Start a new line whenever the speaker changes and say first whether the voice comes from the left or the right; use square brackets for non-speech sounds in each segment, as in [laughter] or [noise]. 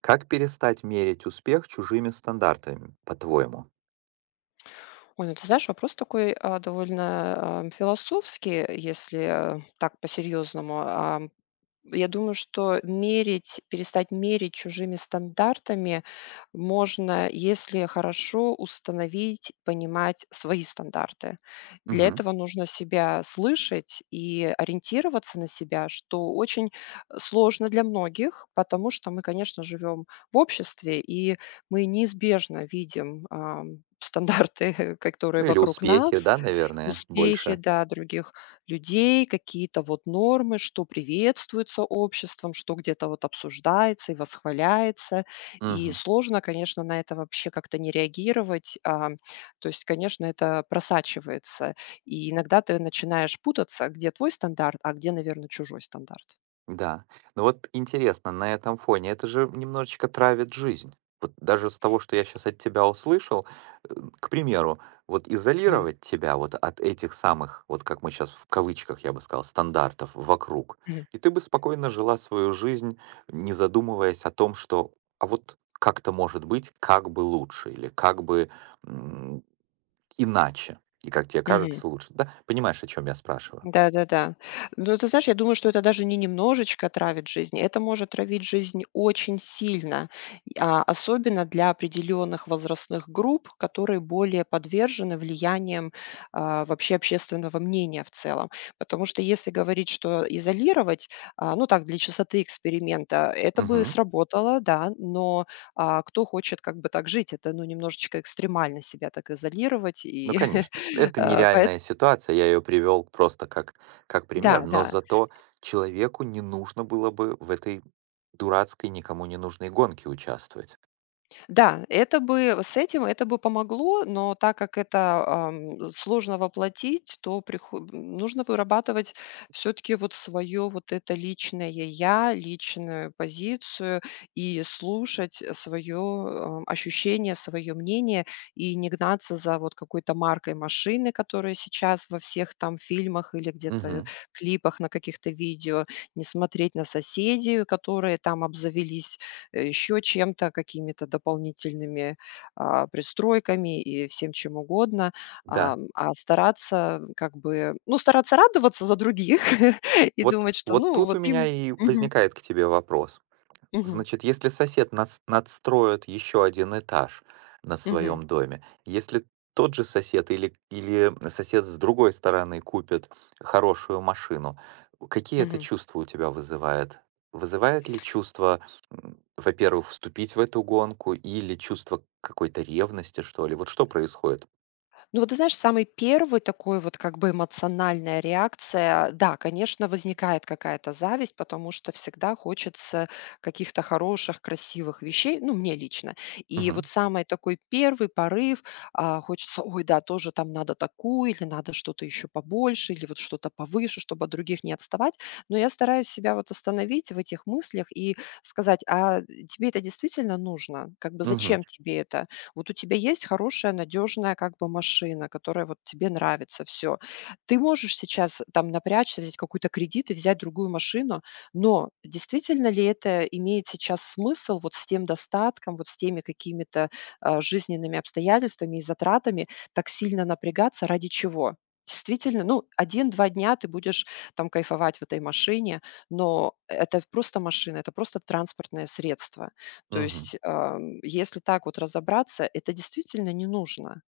right: Как перестать мерить успех чужими стандартами, по-твоему?
left: Ой, ну ты знаешь, вопрос такой, довольно, философский, если так по-серьезному. Я думаю, что перестать мерить чужими стандартами можно, если хорошо установить, понимать свои стандарты. Для
right: Мгм.
left: этого нужно себя слышать и ориентироваться на себя, что очень сложно для многих, потому что мы, конечно, живем в обществе, и мы неизбежно видим стандарты, [laughs] которые
right: Ну или
left: вокруг
right: успехи,
left: нас.
right: да, наверное,
left: Успехи,
right: больше.
left: да, других людей, какие-то вот нормы, что приветствуется обществом, что где-то вот обсуждается и восхваляется. И
right: Мгм.
left: сложно, конечно, на это вообще как-то не реагировать. То есть, конечно, это просачивается. И иногда ты начинаешь путаться, где твой стандарт, а где, наверное, чужой стандарт.
right: Да. Ну вот интересно, на этом фоне это же немножечко травит жизнь. Вот даже с того, что я сейчас от тебя услышал, э, к примеру, вот
left: Мгм.
right: изолировать тебя вот от этих самых, вот как мы сейчас в кавычках, я бы сказал, стандартов вокруг,
left: Мгм.
right: и ты бы спокойно жила свою жизнь, не задумываясь о том, что, а вот как-то может быть, как бы лучше или как бы м, иначе, и как тебе
left: Мгм.
right: кажется лучше. Да, понимаешь, о чем я спрашиваю?
left: Да-да-да. Но ты знаешь, я думаю, что это даже не немножечко травит жизнь, это может травить жизнь очень сильно, и, особенно для определенных возрастных групп, которые более подвержены влияниям, вообще общественного мнения в целом. Потому что если говорить, что изолировать, ну так, для чистоты эксперимента, это бы
right: Мгм.
left: сработало, да, но, кто хочет как бы так жить? Это, ну, немножечко экстремально себя так изолировать
right: Ну,
left: и,
right: конечно,
left: [laughs]
right: это
left: э, поэт
right: нереальная ситуация, я ее привел просто как
left: Да,
right: пример, но
left: да.
right: зато человеку не нужно было бы в этой дурацкой, никому не нужной гонке участвовать.
left: Да, это бы помогло, но так как это, сложно воплотить, то прихо нужно вырабатывать все таки вот свое вот это личное я, личную позицию и слушать, свое ощущение, свое мнение, и не гнаться за вот какой-то маркой машины, которая сейчас во всех там фильмах или где-то
right: Мгм.
left: клипах на каких-то видео, не смотреть на соседей, которые там обзавелись еще чем-то, какими-то дополнительными, пристройками и всем чем угодно.
right: Да,
left: А стараться как бы, ну, стараться радоваться за других [laughs] и
right: вот,
left: думать, что,
right: вот
left: ну,
right: тут
left: вот
right: у меня
left: им
right: и
left: Мгм,
right: возникает к тебе вопрос.
left: мгм,
right: Значит, если сосед надстроит еще один этаж на
left: мгм,
right: своем доме, если тот же сосед или, или сосед с другой стороны купит хорошую машину, какие это
left: мгм.
right: чувства у тебя вызывает? Вызывает ли чувство, во-первых, вступить в эту гонку или чувство какой-то ревности, что ли? Вот что происходит?
left: Ну вот ты знаешь, самый первый такой вот как бы эмоциональная реакция, да, конечно, возникает какая-то зависть, потому что всегда хочется каких-то хороших, красивых вещей, ну, мне лично. И вот
right: Мгм.
left: самый такой первый порыв, хочется: "Ой, да, тоже там надо такую или надо что-то еще побольше, или вот что-то повыше, чтобы от других не отставать". Но я стараюсь себя вот остановить в этих мыслях и сказать: "А тебе это действительно нужно? Как бы
right: Мгм.
left: зачем тебе это? Вот у тебя есть хорошая, надежная как бы машина, которая вот тебе нравится, все. Ты можешь сейчас там напрячься, взять какой-то кредит и взять другую машину, но действительно ли это имеет сейчас смысл вот с тем достатком, вот с теми какими-то, жизненными обстоятельствами и затратами так сильно напрягаться? Ради чего? Действительно, ну, один-два дня ты будешь там кайфовать в этой машине, но это просто машина, это просто транспортное средство. То
right: Мгм.
left: есть, если так вот разобраться, это действительно не нужно.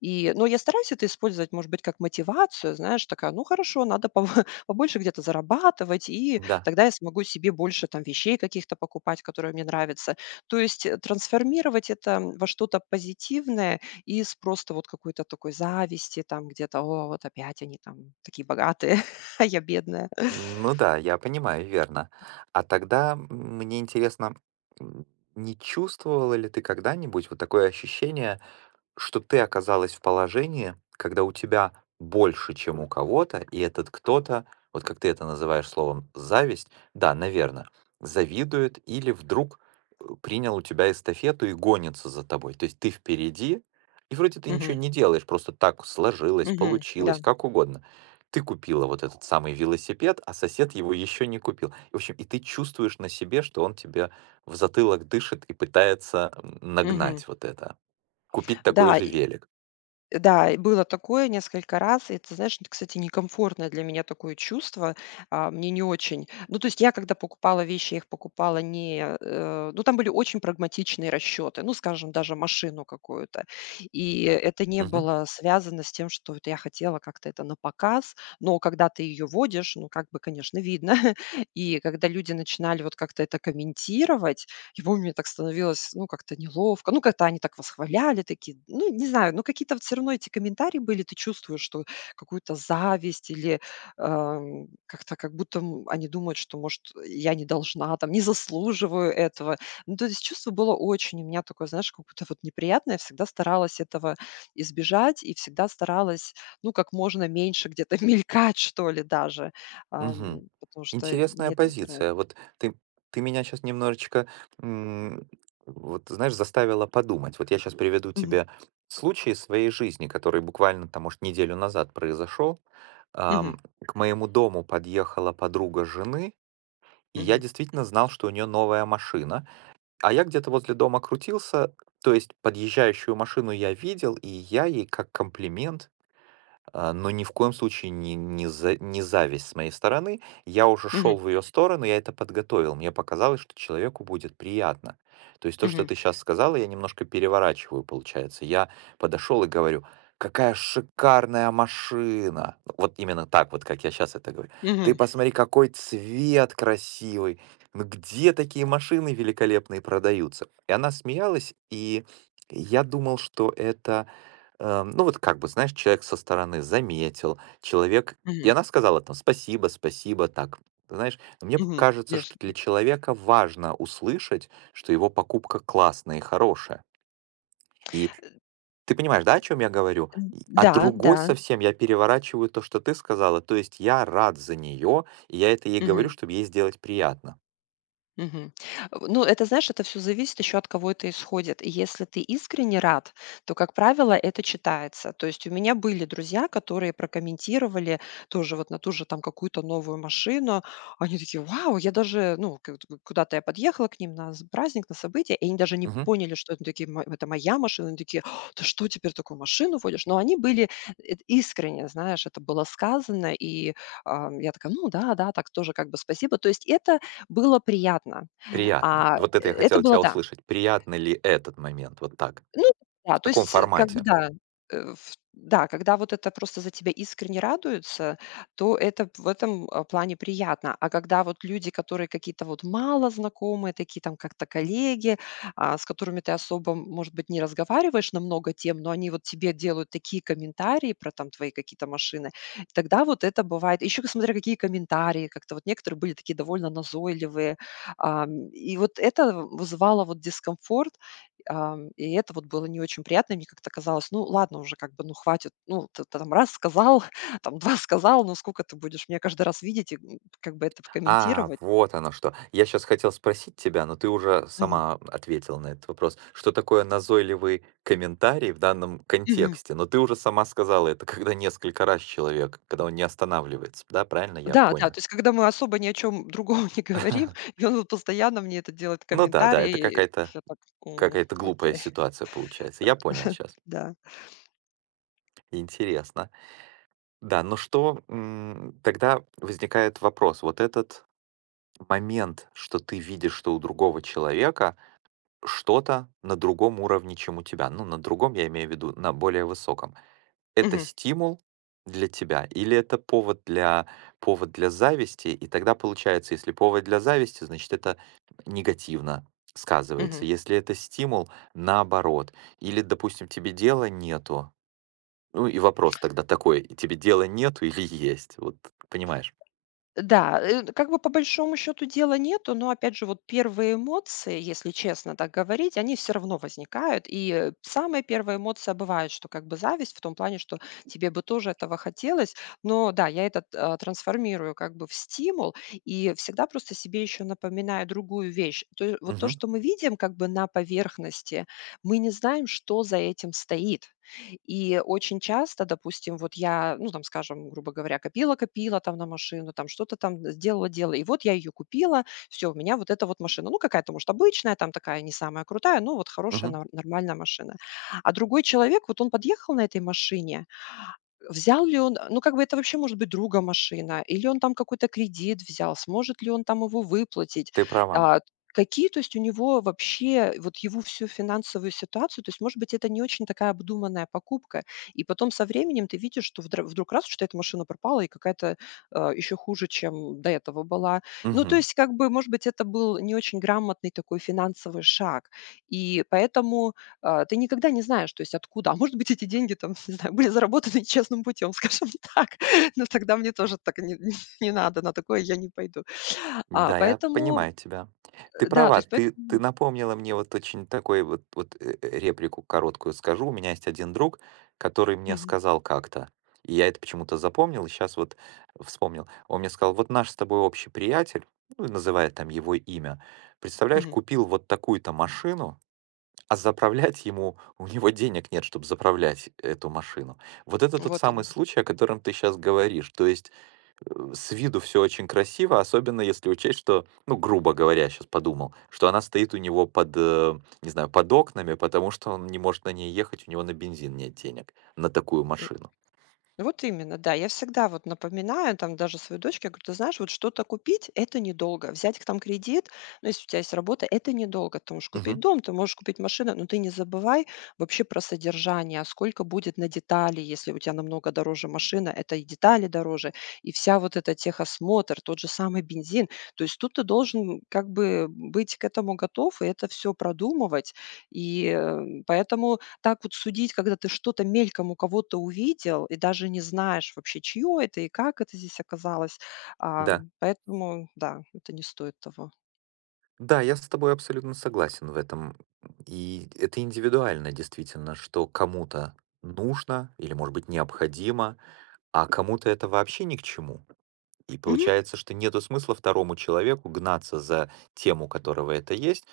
left: Но я стараюсь это использовать, может быть, как мотивацию, знаешь, такая, ну хорошо, надо пов [laughs] побольше где-то зарабатывать, и
right: Да.
left: тогда я смогу себе больше там вещей каких-то покупать, которые мне нравятся. То есть трансформировать это во что-то позитивное из просто вот какой-то такой зависти, там где-то, о, вот опять они там такие богатые, [laughs] а я бедная.
right: Ну да, я понимаю, верно. А тогда мне интересно, м, не чувствовала ли ты когда-нибудь вот такое ощущение, что ты оказалась в положении, когда у тебя больше, чем у кого-то, и этот кто-то, вот как ты это называешь словом зависть, да, наверное, завидует или вдруг принял у тебя эстафету и гонится за тобой. То есть ты впереди, и вроде ты ничего
left: Мгм.
right: не делаешь, просто так сложилось,
left: Мгм. Да.
right: получилось, как угодно. Ты купила вот этот самый велосипед, а сосед его еще не купил. И, в общем, и ты чувствуешь на себе, что он тебе в затылок дышит и пытается
left: Мгм.
right: нагнать вот это. Купить такой
left: Да,
right: же велик.
left: да, и было такое несколько раз. И ты знаешь, это, кстати, некомфортное для меня такое чувство. А, мне не очень. Ну, то есть я, когда покупала вещи, я их покупала не... э, э, ну, там были очень прагматичные расчеты. Ну, скажем, даже машину какую-то. И это не
right: Мгм,
left: было связано с тем, что вот я хотела как-то это на показ. Но когда ты ее водишь, ну, как бы, конечно, видно. [laughs] И когда люди начинали вот как-то это комментировать, и помню, мне так становилось, ну, как-то неловко. Ну, как-то они так восхваляли, такие, ну, не знаю, ну, какие-то вот все равно эти комментарии были, ты чувствуешь, что какую-то зависть или как-то как будто они думают, что, может, я не должна, там, не заслуживаю этого. Ну, то есть чувство было очень, у меня такое, знаешь, как будто вот неприятное. Я всегда старалась этого избежать и всегда старалась, ну, как можно меньше где-то [laughs] мелькать, что ли, даже,
right: мгм.
left: потому что мне
right: Интересная
left: это не нравится.
right: позиция. Вот ты ты меня сейчас немножечко, м, вот знаешь, заставила подумать. Вот я сейчас приведу
left: Мгм.
right: тебе случай из своей жизни, который буквально там, может, неделю назад произошел.
left: Мгм.
right: Ам, К моему дому подъехала подруга жены, и я
left: Мгм.
right: действительно знал, что у нее новая машина. А я где-то возле дома крутился, то есть подъезжающую машину я видел, и я ей как комплимент. А, но ни в коем случае не зависть с моей стороны. Я уже шел
left: Мгм.
right: в ее сторону, я это подготовил. Мне показалось, что человеку будет приятно. То есть то, что
left: Мгм.
right: ты сейчас сказала, я немножко переворачиваю, получается. Я подошел и говорю: "Какая шикарная машина!" Вот именно так вот, как я сейчас это говорю. "Ты
left: Мгм,
right: посмотри, какой цвет красивый! Ну где такие машины великолепные продаются?" И она смеялась, и я думал, что это... Э, ну, вот как бы, знаешь, человек со стороны заметил, человек, и
left: мгм,
right: она сказала там: "Спасибо, спасибо". Так, знаешь, но мне
left: мгм.
right: кажется,
left: Веш
right: что для человека важно услышать, что его покупка классная и хорошая. И ты понимаешь, да, о чем я говорю? И а
left: да, да.
right: другой совсем я переворачиваю то, что ты сказала. То есть я рад за нее, и я это ей говорю,
left: Мгм.
right: чтобы ей сделать приятно.
left: Мгм. В ну, это, знаешь, это все зависит еще от кого это исходит. И если ты искренне рад, то, как правило, это читается. То есть у меня были друзья, которые прокомментировали тоже вот на ту же там какую-то новую машину. Они такие: "Вау!" Я даже, ну, к к куда-то я подъехала к ним на з праздник, на событие, и они даже не
right: Мгм.
left: поняли, что это такие мо это моя машина. Они такие: "Ты что, теперь такую машину водишь?" Но они были искренне, знаешь, это было сказано, и, я такая: "Ну да, да, так тоже как бы спасибо". То есть это было приятно.
right: Приятно.
left: А, э,
right: Вот это я
left: это
right: хотел
left: было,
right: тебя
left: да,
right: услышать. Приятно ли этот момент? Вот так,
left: ну да,
right: в
left: то
right: таком
left: есть, как бы
right: формате.
left: да, э, в да, когда вот это просто за тебя искренне радуются, то это п в этом, плане приятно. А когда вот люди, которые какие-то вот мало знакомые, такие там как-то коллеги, с которыми ты особо, может быть, не разговариваешь на много тем, но они вот тебе делают такие комментарии про там твои какие-то машины, тогда вот это бывает. Еще к смотря какие комментарии, как-то вот некоторые были такие довольно назойливые. И вот это вызывало вот дискомфорт. И это вот было не очень приятно. И мне как-то казалось, ну ладно уже, как бы, ну хватит, ну ты там раз сказал, [laughs] там 2 сказал, ну сколько ты будешь меня каждый раз видеть и, как бы это
right: А,
left: комментировать?
right: вот оно что. Я сейчас хотел спросить тебя, но ты уже
left: Мгм.
right: сама ответила на этот вопрос. Что такое назойливый комментарий в данном
left: Мгм.
right: контексте? Но ты уже сама сказала, это когда несколько раз человек, когда он не останавливается, да, правильно я
left: Да, да,
right: понял?
left: то есть когда мы особо ни о чем другом [laughs] не говорим,
right: [laughs]
left: и он вот постоянно мне это делает
right: Ну да, да, это
left: комментарии, и
right: какая-то
left: я так: "М,
right: какая-то глупая
left: окей".
right: ситуация получается. Я понял сейчас.
left: Да.
right: Интересно. Да, но что тогда возникает вопрос, вот этот момент, что ты видишь, что у другого человека что-то на другом уровне, чем у тебя. Ну, на другом я имею в виду, на более высоком. Это
left: Мгм.
right: стимул для тебя или это повод для зависти? И тогда получается, если повод для зависти, значит, это негативно сказывается.
left: Мгм.
right: Если это стимул, наоборот. Или, допустим, тебе дела нету. Ну и вопрос тогда такой, тебе дела нету или есть? Вот, понимаешь?
left: Да, как бы по большому счету дела нету, но опять же вот первые эмоции, если честно так говорить, они все равно возникают. И самая первая эмоция бывает, что как бы зависть в том плане, что тебе бы тоже этого хотелось. Но да, я это трансформирую как бы в стимул и всегда просто себе еще напоминаю другую вещь. Вот то,
right: Мгм,
left: что мы видим как бы на поверхности, мы не знаем, что за этим стоит. И очень часто, допустим, вот я, ну, там, скажем, грубо говоря, копила-копила там на машину, там что-то там сделала-делала, и вот я ее купила, все, у меня вот эта вот машина. Ну, какая-то, может, обычная, там такая не самая крутая, но вот хорошая,
right: мгм,
left: нормальная машина. А другой человек, вот он подъехал на этой машине, взял ли он, ну, как бы это вообще может быть друга машина, или он там какой-то кредит взял, сможет ли он там его выплатить?
right: ты права.
left: А, какие, то есть у него вообще, вот его всю финансовую ситуацию, то есть, может быть, это не очень такая обдуманная покупка, и потом со временем ты видишь, что вдруг раз, что эта машина пропала, и какая-то еще хуже, чем до этого была. Ну, то
right: Мгм.
left: есть, как бы, может быть, это был не очень грамотный такой финансовый шаг, и поэтому ты никогда не знаешь, то есть откуда. А может быть, эти деньги там, [laughs] не знаю, были заработаны честным путем, [laughs] скажем так. Но тогда мне тоже так не, не не надо, на такое я не пойду. А,
right: Да, я
left: поэтому,
right: понимаю тебя. Ты
left: да, то
right: права,
left: есть
right: ты, ты
left: поэтому.
right: напомнила мне вот очень такой вот, вот реплику короткую скажу. У меня есть один друг, который мне
left: Мгм,
right: сказал как-то, и я это почему-то запомнил, и сейчас вот вспомнил. Он мне сказал, вот наш с тобой общий приятель, ну, и называет там его имя, представляешь,
left: мгм.
right: купил вот такую-то машину, а заправлять ему, у него денег нет, чтобы заправлять эту машину. Вот это тот
left: Вот
right: самый
left: именно.
right: случай, о котором ты сейчас говоришь. То есть с виду все очень красиво, особенно если учесть, что, ну, грубо говоря, сейчас подумал, что она стоит у него под, не знаю, под окнами, потому что он не может на ней ехать, у него на бензин нет денег, на такую машину.
left: Вот именно, да. Я всегда вот напоминаю там даже своей дочке, я говорю, ты знаешь, вот что-то купить– это недолго. Взять там кредит, ну, если у тебя есть работа, это недолго. Ты можешь купить
right: Мгм.
left: дом, ты можешь купить машину, но ты не забывай вообще про содержание, сколько будет на детали, если у тебя намного дороже машина, это и детали дороже, и вся вот эта техосмотр, тот же самый бензин. То есть тут ты должен как бы быть к этому готов и это все продумывать. И поэтому так вот судить, когда ты что-то мельком у кого-то увидел и даже не знаешь вообще, чье это и как это здесь оказалось. А,
right: Да.
left: поэтому да, это не стоит того.
right: Да, я с тобой абсолютно согласен в этом. И это индивидуально действительно, что кому-то нужно или, может быть, необходимо, а кому-то это вообще ни к чему. И
left: Мгм.
right: получается, что нету смысла второму человеку гнаться за тем, у которого это есть.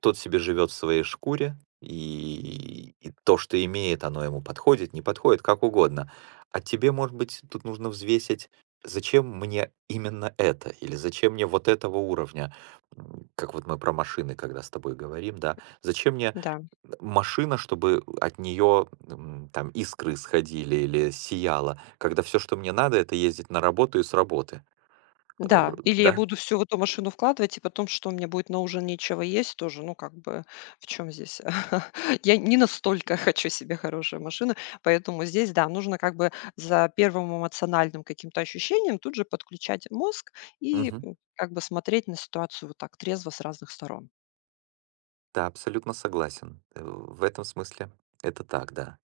right: Тот себе живет в своей шкуре, и то, что имеет, оно ему подходит, не подходит, как угодно. А тебе, может быть, тут нужно взвесить, зачем мне именно это, или зачем мне вот этого уровня. Как вот мы про машины, когда с тобой говорим, да, зачем мне
left: Да,
right: машина, чтобы от нее там искры сходили или сияла, когда все, что мне надо, это ездить на работу и с работы. Э,
left: да. Или я
right: да?
left: буду всю в эту машину вкладывать, и потом, что мне будет на ужин нечего есть тоже, ну, как бы, в чем здесь? [laughs] Я не настолько [laughs] хочу себе хорошую машину, поэтому здесь, да, нужно как бы за первым эмоциональным каким-то ощущением тут же подключать мозг и
right: Мгм.
left: как бы смотреть на ситуацию вот так трезво с разных сторон.
right: Да, абсолютно согласен. В этом смысле это так, да.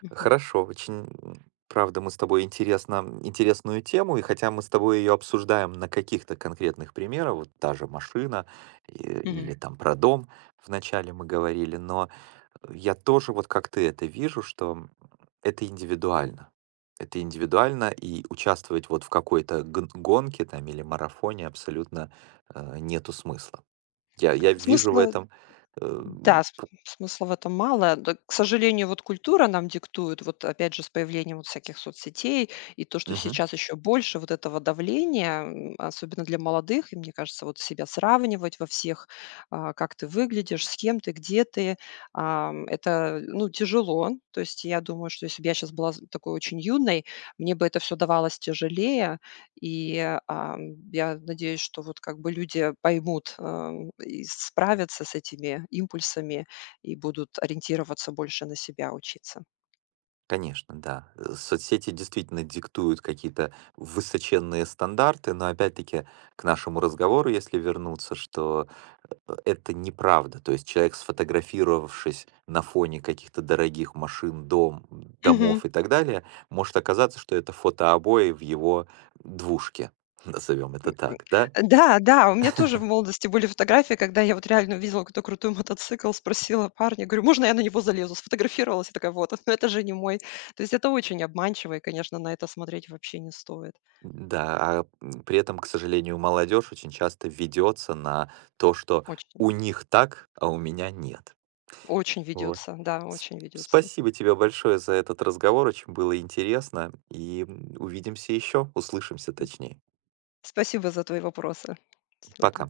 left: Мгм.
right: Хорошо, очень, правда, мы с тобой интересно, интересную тему, и хотя мы с тобой ее обсуждаем на каких-то конкретных примерах, вот та же машина, э,
left: Мгм.
right: или там про дом вначале мы говорили, но я тоже вот как ты это вижу, что это индивидуально. Это индивидуально, и участвовать вот в какой-то гонке там или марафоне абсолютно нету смысла. Я вижу в
left: Смысла,
right: этом э,
left: да, с смысла в этом мало. Да, к сожалению, вот культура нам диктует, вот опять же с появлением вот всяких соцсетей и то, что
right: Мгм.
left: сейчас еще больше вот этого давления, особенно для молодых, и мне кажется, вот себя сравнивать во всех, как ты выглядишь, с кем ты, где ты, это, ну, тяжело. То есть я думаю, что если бы я сейчас была з такой очень юной, мне бы это все давалось тяжелее. И, я надеюсь, что вот как бы люди поймут, и справятся с этими импульсами и будут ориентироваться больше на себя, учиться.
right: Конечно, да. Соцсети действительно диктуют какие-то высоченные стандарты, но опять-таки к нашему разговору, если вернуться, что это неправда. То есть человек, сфотографировавшись на фоне каких-то дорогих машин, дом,
left: Мгм.
right: домов и так далее, может оказаться, что это фотообои в его двушке, [laughs] назовем это так, да?
left: Да, да, у меня тоже в молодости были фотографии, когда я вот реально увидела какой-то крутой мотоцикл, спросила парня, говорю: "Можно я на него залезу?" Сфотографировалась и такая: "Вот, [laughs] но это же не мой". То есть это очень обманчиво, и, конечно, на это смотреть вообще не стоит.
right: Да, а при этом, к сожалению, молодежь очень часто ведется на то, что
left: Очень,
right: у них так, а у меня нет.
left: очень
right: Вот.
left: ведется, да,
right: С-
left: очень ведется.
right: Спасибо тебе большое за этот разговор, очень было интересно, и увидимся еще, услышимся точнее.
left: Спасибо за твои вопросы. Всего доб
right: Пока.